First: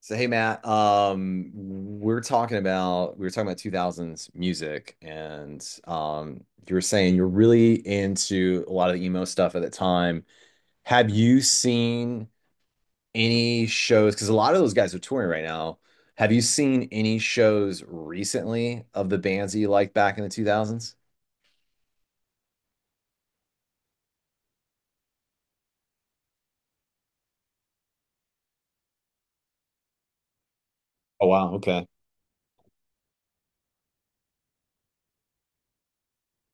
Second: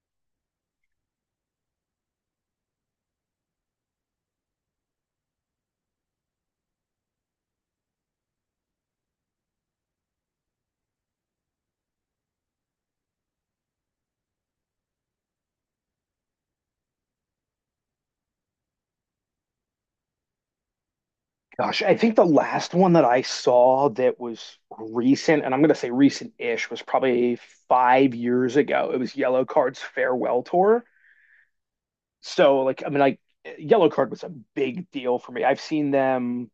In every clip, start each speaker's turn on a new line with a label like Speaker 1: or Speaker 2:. Speaker 1: So hey Matt, we were talking about 2000s music, and you were saying you're really into a lot of the emo stuff at the time. Have you seen any shows? Because a lot of those guys are touring right now. Have you seen any shows recently of the bands that you liked back in the 2000s?
Speaker 2: Gosh, I think the last one that I saw that was recent, and I'm going to say recent-ish, was probably 5 years ago. It was Yellow Card's farewell tour.
Speaker 1: Oh wow, okay.
Speaker 2: So, like, I mean, like, Yellow Card was a big deal for me. I've seen them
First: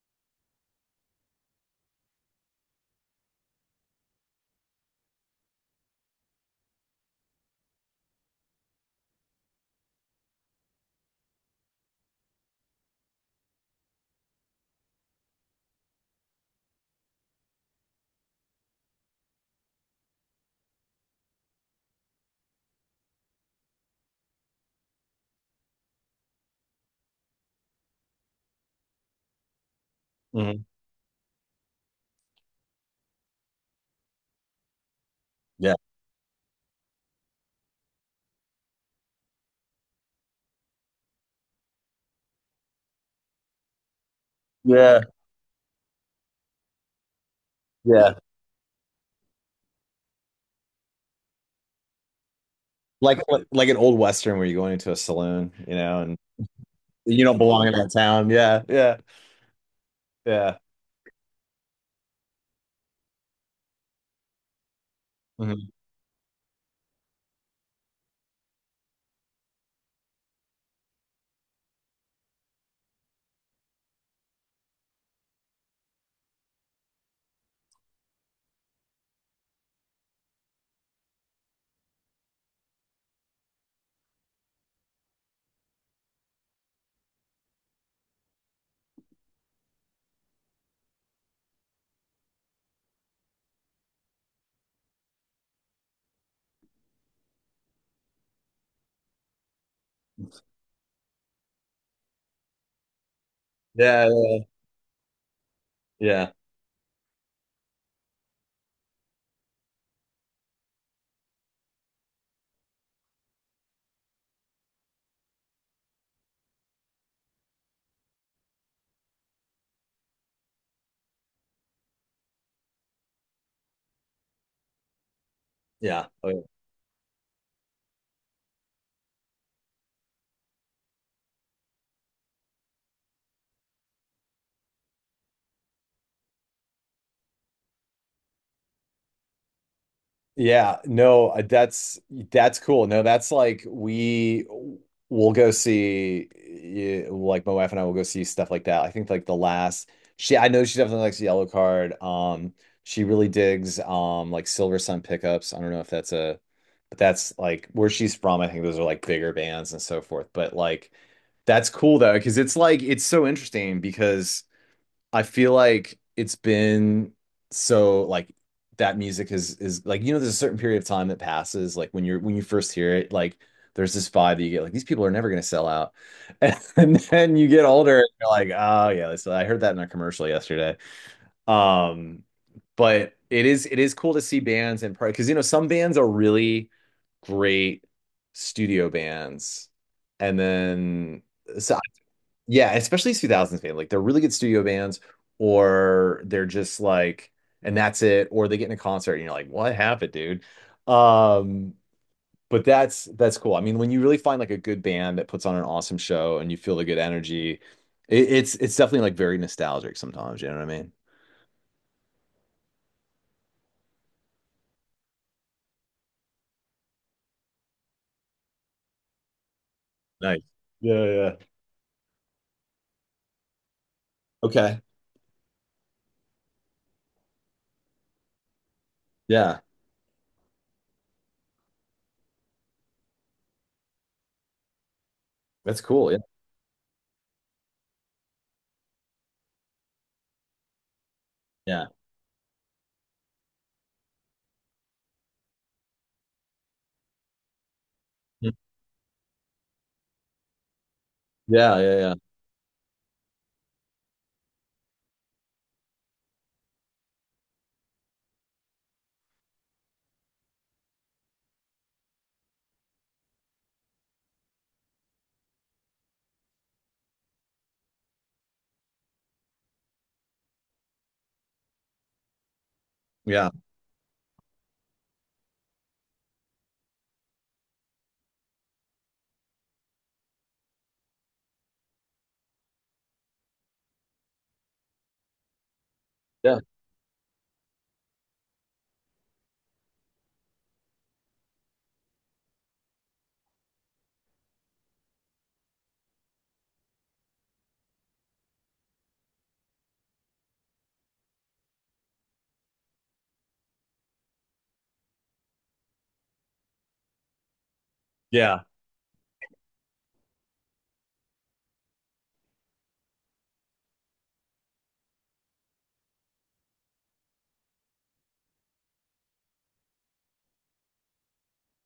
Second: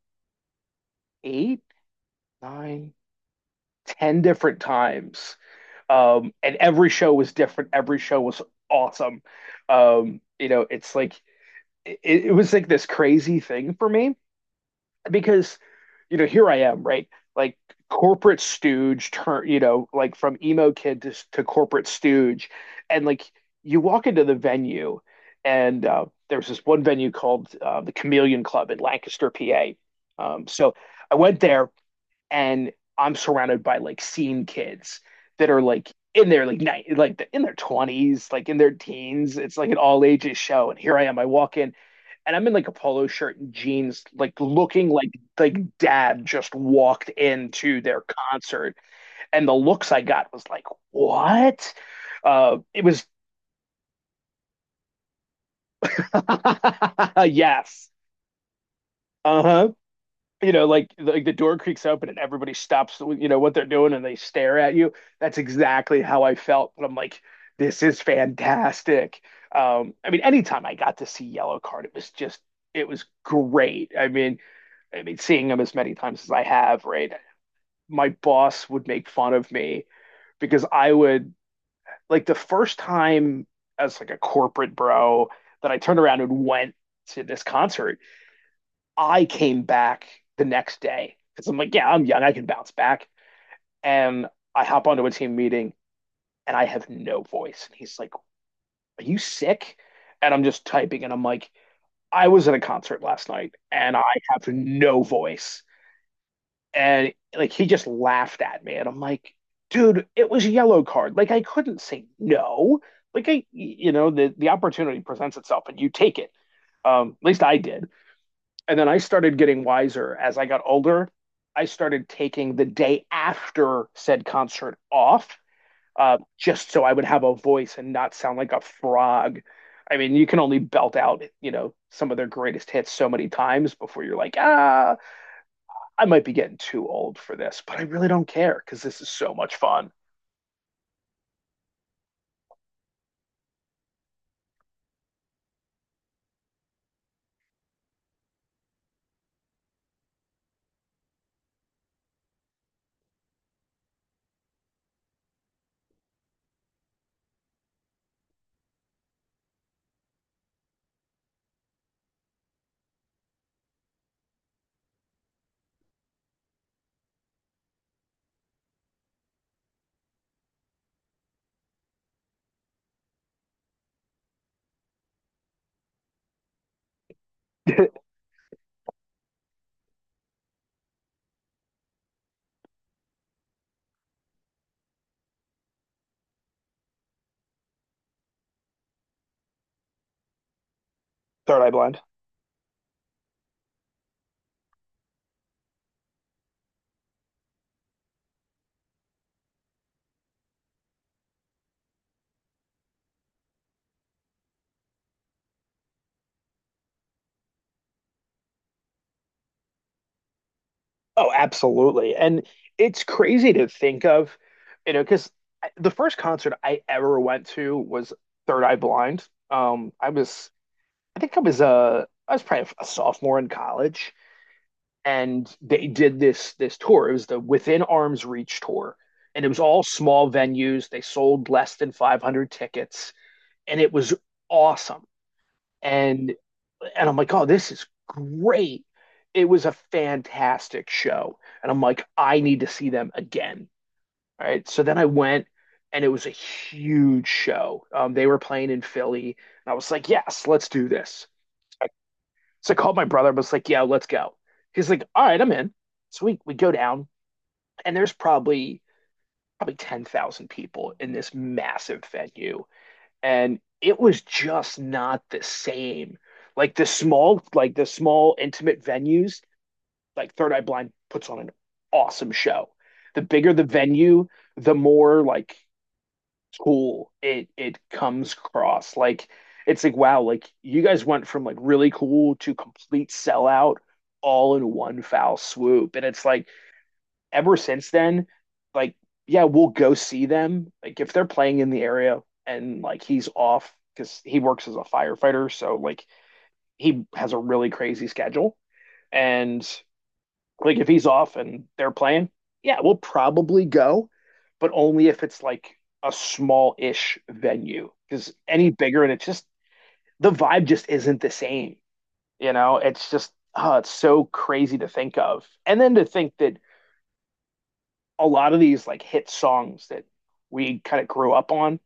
Speaker 2: eight, nine, ten different times, and every show was different. Every show was awesome. It's like it, it was like this crazy thing for me because here I am, right? Like corporate stooge turn, like from emo kid to corporate stooge, and like you walk into the venue, and there was this one venue called the Chameleon Club in Lancaster, PA. Um,
Speaker 1: Mhm.
Speaker 2: so I went there, and I'm surrounded by like scene kids that are
Speaker 1: Yeah.
Speaker 2: like in their like in their 20s, like in their teens. It's like an all ages show, and here I am, I walk in and I'm in like a polo shirt and jeans, like looking
Speaker 1: Yeah,
Speaker 2: like dad just walked into their
Speaker 1: yeah.
Speaker 2: concert, and the looks I got was like, what? It was
Speaker 1: Like like an old Western where you're going into a saloon, you know, and you don't belong in
Speaker 2: yes,
Speaker 1: that town. Yeah, yeah,
Speaker 2: uh huh. You
Speaker 1: yeah.
Speaker 2: know, like like the door creaks open and everybody stops, you know what they're doing, and they stare at you. That's exactly how I felt. But I'm like, this is fantastic. I mean, anytime I got to see Yellowcard, it was great. I mean, seeing him as many times as I have, right? My boss would make fun of me because I would, like the first time as like a corporate bro that I turned around and went to this concert, I came back the next day because I'm like, yeah, I'm young, I can bounce back. And I hop onto a team meeting and I have no voice. And he's like, Are you sick? And I'm just typing and I'm like, I was at a concert last night and I
Speaker 1: Yeah,
Speaker 2: have no voice.
Speaker 1: yeah,
Speaker 2: And like he just laughed at me, and I'm like, dude, it was a Yellow Card, like I couldn't say no. Like I, the opportunity presents itself and you take it. At least I did. And then I started getting wiser as I got older. I started taking the day after said concert off,
Speaker 1: yeah. Oh, yeah.
Speaker 2: just so I would have a voice and not sound like a frog. I mean you can only belt out some of their greatest hits so many times before you're like, ah, I might be getting too old for this, but I really don't care because this is so much fun.
Speaker 1: Yeah, no, that's cool. No, that's like we will go see, yeah, like my wife and I will go see stuff like that. I think like the last, she, I know she definitely likes Yellow Card. She really digs like Silver Sun pickups. I don't know if that's a, but that's like where she's from. I think those are like bigger bands and so forth. But like that's cool though, because it's like it's so interesting because I feel like it's been so like that music is like, you know, there's a certain period of time that passes like when you're when you first hear it, like there's this vibe that you get like these people are never going to sell out and then you get
Speaker 2: Third
Speaker 1: older and you're like, oh yeah, so I heard that in a commercial yesterday. um but it is cool to see bands, and because you know some bands are really great studio bands, and then
Speaker 2: Eye
Speaker 1: so
Speaker 2: Blind.
Speaker 1: yeah, especially 2000s band. Like they're really good studio bands, or they're just like, and that's it, or they get in a concert and you're like, what happened, dude? Um, but that's cool. I mean, when you really find like a good band that puts on an awesome show and you feel the good energy, it's definitely like very nostalgic sometimes, you know what I mean?
Speaker 2: Oh, absolutely. And it's crazy to think of because the first concert I ever went to was Third Eye Blind.
Speaker 1: Nice. Yeah,
Speaker 2: I
Speaker 1: yeah.
Speaker 2: think I was probably a sophomore in college,
Speaker 1: Okay.
Speaker 2: and they did this tour. It was the Within Arms Reach tour, and it was
Speaker 1: Yeah.
Speaker 2: all small venues. They sold less than 500 tickets, and it was awesome.
Speaker 1: That's cool. Yeah.
Speaker 2: And And I'm like, oh, this is great. It was a fantastic show. And I'm
Speaker 1: Yeah.
Speaker 2: like, I need to see them again. All right. So then I went and it was a huge show. They were playing in Philly. And I was like, yes, let's do this.
Speaker 1: Yeah, yeah, yeah.
Speaker 2: So I called my brother, but was like, yeah, let's go. He's like, all right, I'm in. So we go down and there's probably 10,000 people in this massive venue, and it was just not the same. Like the small intimate venues, like Third Eye Blind puts on an awesome show. The
Speaker 1: Yeah.
Speaker 2: bigger the venue, the more like cool it comes across. Like it's like, wow, like you guys went from like really cool to complete sellout all in one foul swoop, and it's like
Speaker 1: Yeah.
Speaker 2: ever since then, like, yeah, we'll go see them. Like, if they're playing in the area, and like he's off because he works as a firefighter, so like he has a really crazy schedule. And like, if he's off and they're playing, yeah, we'll probably go, but only if it's like a small ish venue, because
Speaker 1: Yeah.
Speaker 2: any bigger and it's just the vibe just isn't the same. It's just, oh, it's so crazy to think of. And then to think that a lot of these like hit songs that we kind of grew up on,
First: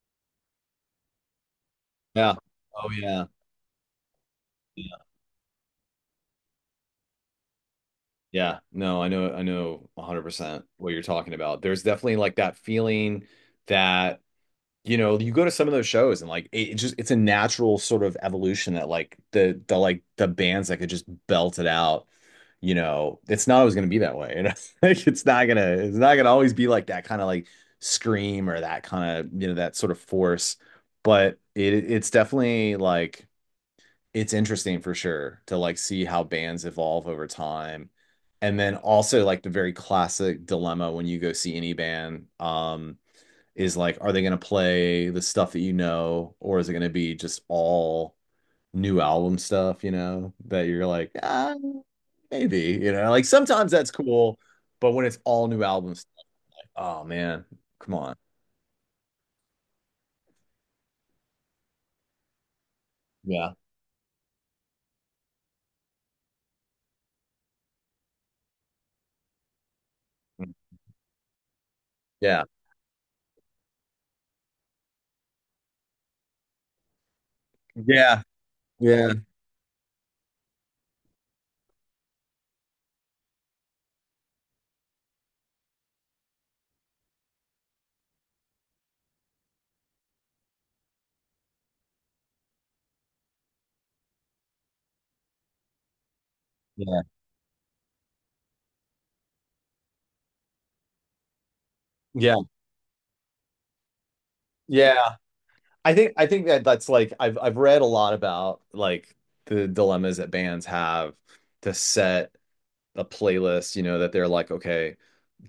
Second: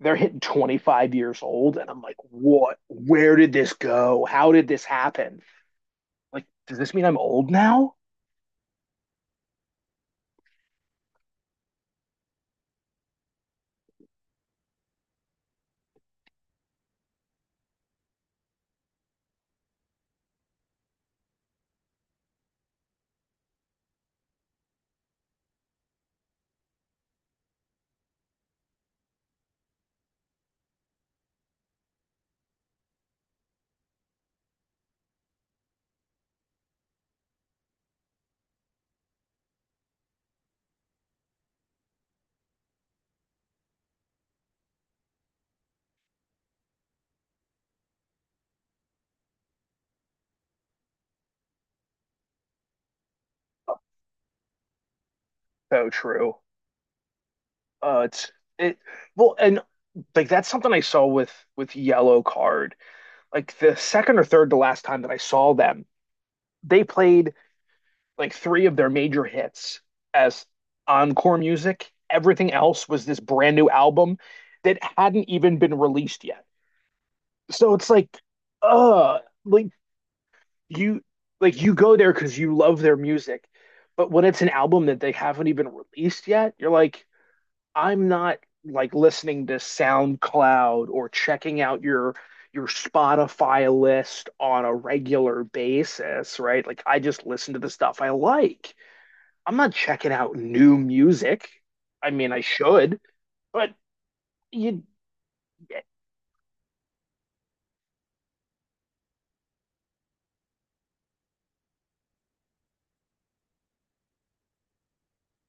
Speaker 2: they're hitting 25 years old. And I'm like,
Speaker 1: Yeah.
Speaker 2: what?
Speaker 1: Oh yeah.
Speaker 2: Where did this go? How did this happen? Like, does this mean I'm old now?
Speaker 1: Yeah, no, I know 100% what you're talking about. There's definitely like that feeling that, you know, you go to some of those shows and like it just it's a natural sort of evolution that like the like the bands that could just belt it out, you know, it's not always gonna be that way. You know? Like it's not gonna always be like that kind of like scream or that kind of, you know, that sort of force. But it's definitely like it's interesting for sure to like see how bands evolve over time. And then also like the very classic dilemma when you go see any band, is like, are they going to play the stuff that you know, or is it going to be just all new album stuff, you know, that you're like, ah, maybe, you know, like sometimes that's cool, but when it's all new
Speaker 2: So
Speaker 1: albums,
Speaker 2: true.
Speaker 1: like, oh man, come on.
Speaker 2: It's it well and like that's something I saw with Yellow Card,
Speaker 1: Yeah.
Speaker 2: like the second or third to last time that I saw them. They played like three of their major hits as encore music.
Speaker 1: Yeah.
Speaker 2: Everything else was this brand new album that hadn't even been released yet. So it's
Speaker 1: Yeah. Yeah.
Speaker 2: uh, like you like you go there because you love their music, but when it's an album that they haven't even released yet, you're like, I'm not like listening to SoundCloud or checking out your Spotify list on a regular basis, right? Like I
Speaker 1: Yeah.
Speaker 2: just listen to the stuff I like. I'm not checking out new music. I mean,
Speaker 1: Yeah.
Speaker 2: I should, but you,
Speaker 1: Yeah. I think that that's like I've read a lot about like the dilemmas that bands have to set a playlist, you know, that they're like, okay,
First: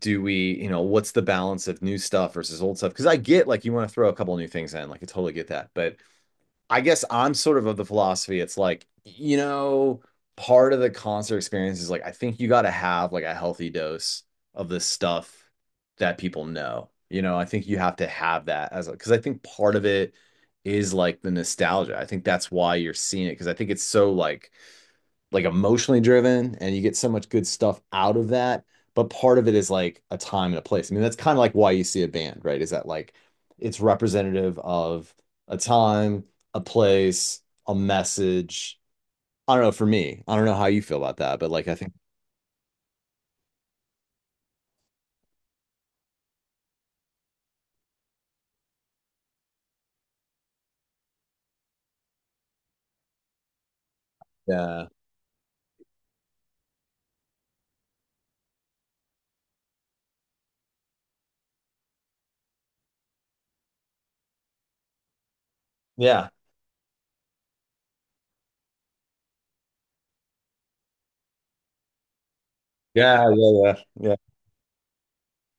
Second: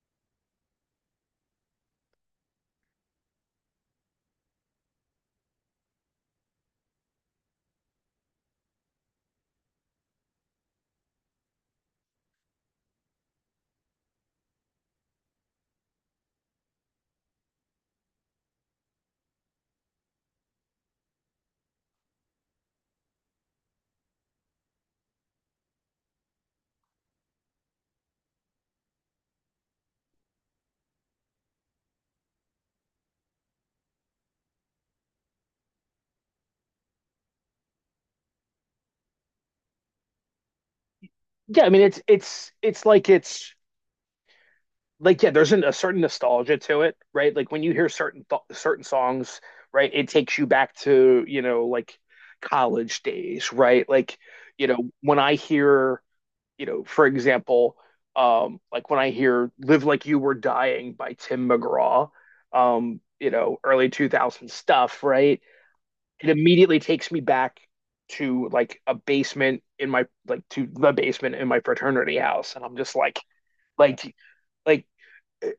Speaker 1: do we, you know, what's the balance of new stuff versus old stuff? Because I get like you want to throw a couple new things in, like I totally get that. But I guess I'm sort of the philosophy, it's like, you know, part of the concert experience is like, I think you got to have like a healthy dose of this stuff that people know. You know, I think you have to have that as a, because I think part of it is like the nostalgia. I think that's why you're seeing it, because I think it's so like emotionally driven and you get so much good stuff out of that. But part of it is like a time and a place. I mean, that's kind of like why you see a band, right, is that like it's representative of a time, a place, a message. I don't know, for me, I don't know how you feel about that, but
Speaker 2: yeah,
Speaker 1: like
Speaker 2: I
Speaker 1: I
Speaker 2: mean,
Speaker 1: think,
Speaker 2: it's like, yeah, there's a certain nostalgia to it, right? Like when you hear certain certain songs, right? It takes you back to like college days, right? Like
Speaker 1: yeah,
Speaker 2: when I hear, you know, for example, like when I hear "Live Like You Were Dying" by Tim McGraw, early 2000 stuff, right?
Speaker 1: yeah,
Speaker 2: It immediately takes me back to the basement in my fraternity house, and I'm just like
Speaker 1: yeah, yeah,
Speaker 2: like
Speaker 1: yeah,
Speaker 2: like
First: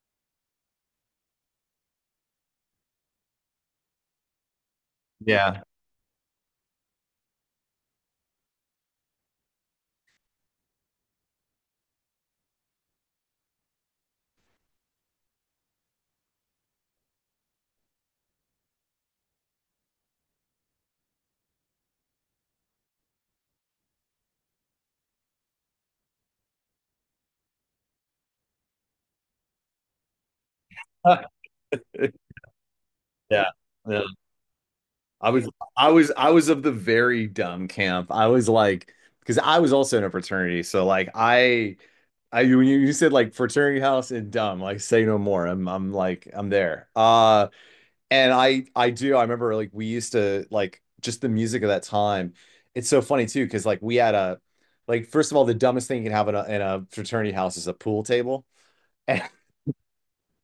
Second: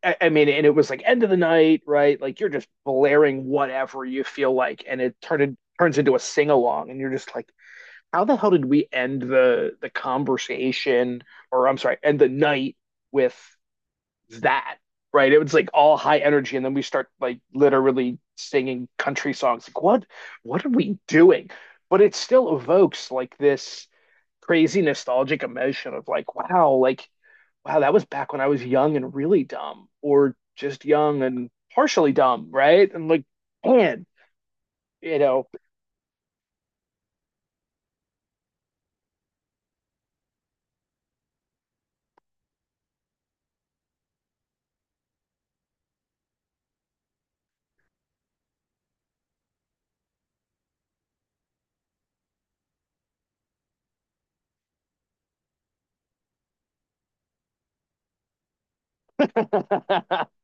Speaker 2: I mean, and it was like end of the night, right? Like you're just blaring whatever you feel like, and it turned
Speaker 1: yeah,
Speaker 2: turns into a sing along, and you're just like, how the hell did we end the conversation, or I'm sorry, end the night with that, right? It was like all high energy, and then we start like literally singing country songs. Like what are we doing? But it still evokes like this crazy nostalgic emotion of like wow, that was back when I was young and really dumb, or just young
Speaker 1: yeah,
Speaker 2: and partially dumb, right? And like,
Speaker 1: yeah. Yeah.
Speaker 2: man, you
Speaker 1: I
Speaker 2: know,
Speaker 1: was I was of the very dumb camp. I was like, because I was also in a fraternity, so like I when you said like fraternity house and dumb, like say no more. I'm like I'm there. And I do, I remember like we used to like just the music of that time. It's so funny too because like we had a, like first of all, the dumbest thing you can have in a fraternity house is a pool table.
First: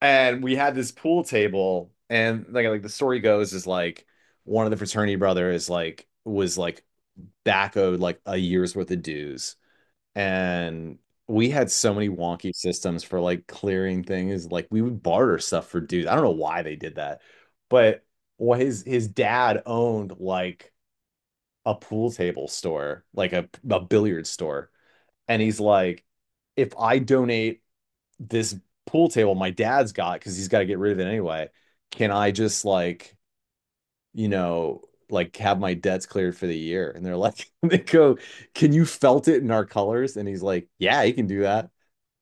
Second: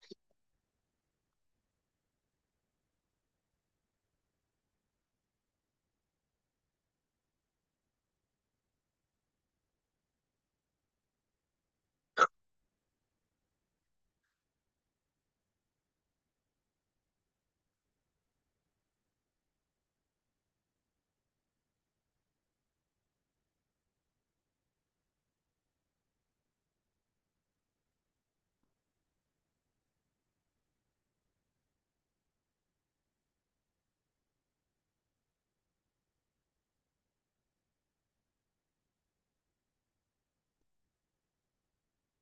Speaker 1: And we had this pool table and like the story goes is like one of the fraternity brothers like was like back owed like a year's worth of dues, and we had so many wonky systems for like clearing things, like we would barter stuff for dues, I don't know why they did that, but well, his dad owned like a pool table store, like a billiard store, and he's like, if I donate this pool table my dad's got because he's got to get rid of it anyway, can I just like, you know, like have my debts cleared for the year? And they're like, they go, can you felt it in our colors? And he's like, yeah, he can do that.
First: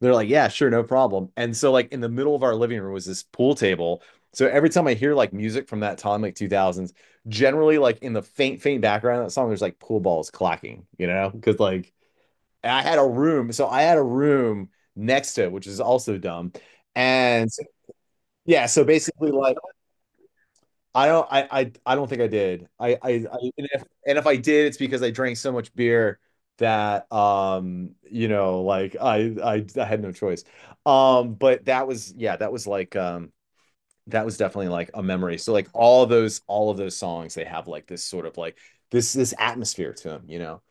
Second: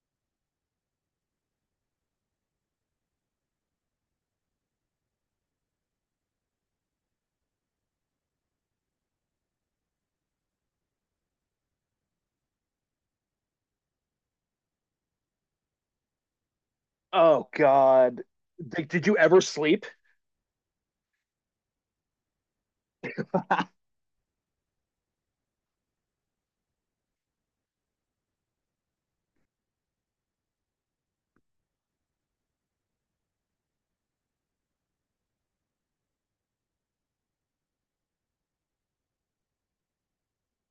Speaker 1: They're like, yeah, sure, no problem. And so like in the middle of our living room was this pool table. So every time I hear like music from that time, like 2000s, generally like in the faint, faint background of that song, there's like pool balls clacking, you know, because like, and I had a room. So I had a room next to it, which is also dumb.
Speaker 2: oh
Speaker 1: And so,
Speaker 2: God.
Speaker 1: yeah, so
Speaker 2: Like, did you
Speaker 1: basically
Speaker 2: ever
Speaker 1: like,
Speaker 2: sleep?
Speaker 1: I don't, I don't think I did. I and
Speaker 2: Ab-
Speaker 1: if I did, it's because I drank so much beer that, you know, like I had no choice. But that was, yeah, that was like, that was definitely like a memory. So like all of those songs, they have like this sort of like this atmosphere to them, you know.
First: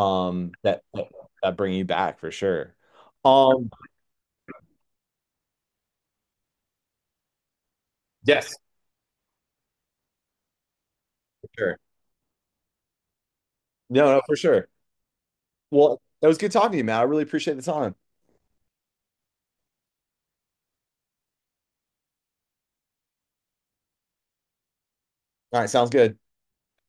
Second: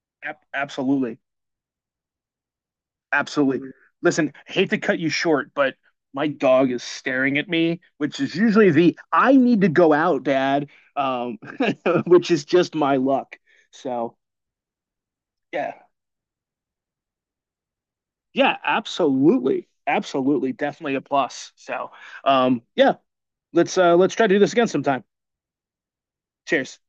Speaker 1: That
Speaker 2: absolutely.
Speaker 1: that bring you back for sure.
Speaker 2: Absolutely.
Speaker 1: Um
Speaker 2: Listen, I hate to cut you short, but my dog is staring at me, which is
Speaker 1: yes,
Speaker 2: usually the I need to go out, Dad, um,
Speaker 1: for sure.
Speaker 2: which is just my luck.
Speaker 1: No,
Speaker 2: So,
Speaker 1: no, for sure.
Speaker 2: yeah.
Speaker 1: Well, that was good talking to you, man. I really appreciate the time.
Speaker 2: Yeah, absolutely. Absolutely. Definitely a plus. So, yeah, let's try to do this again sometime.
Speaker 1: All right, sounds good.
Speaker 2: Cheers.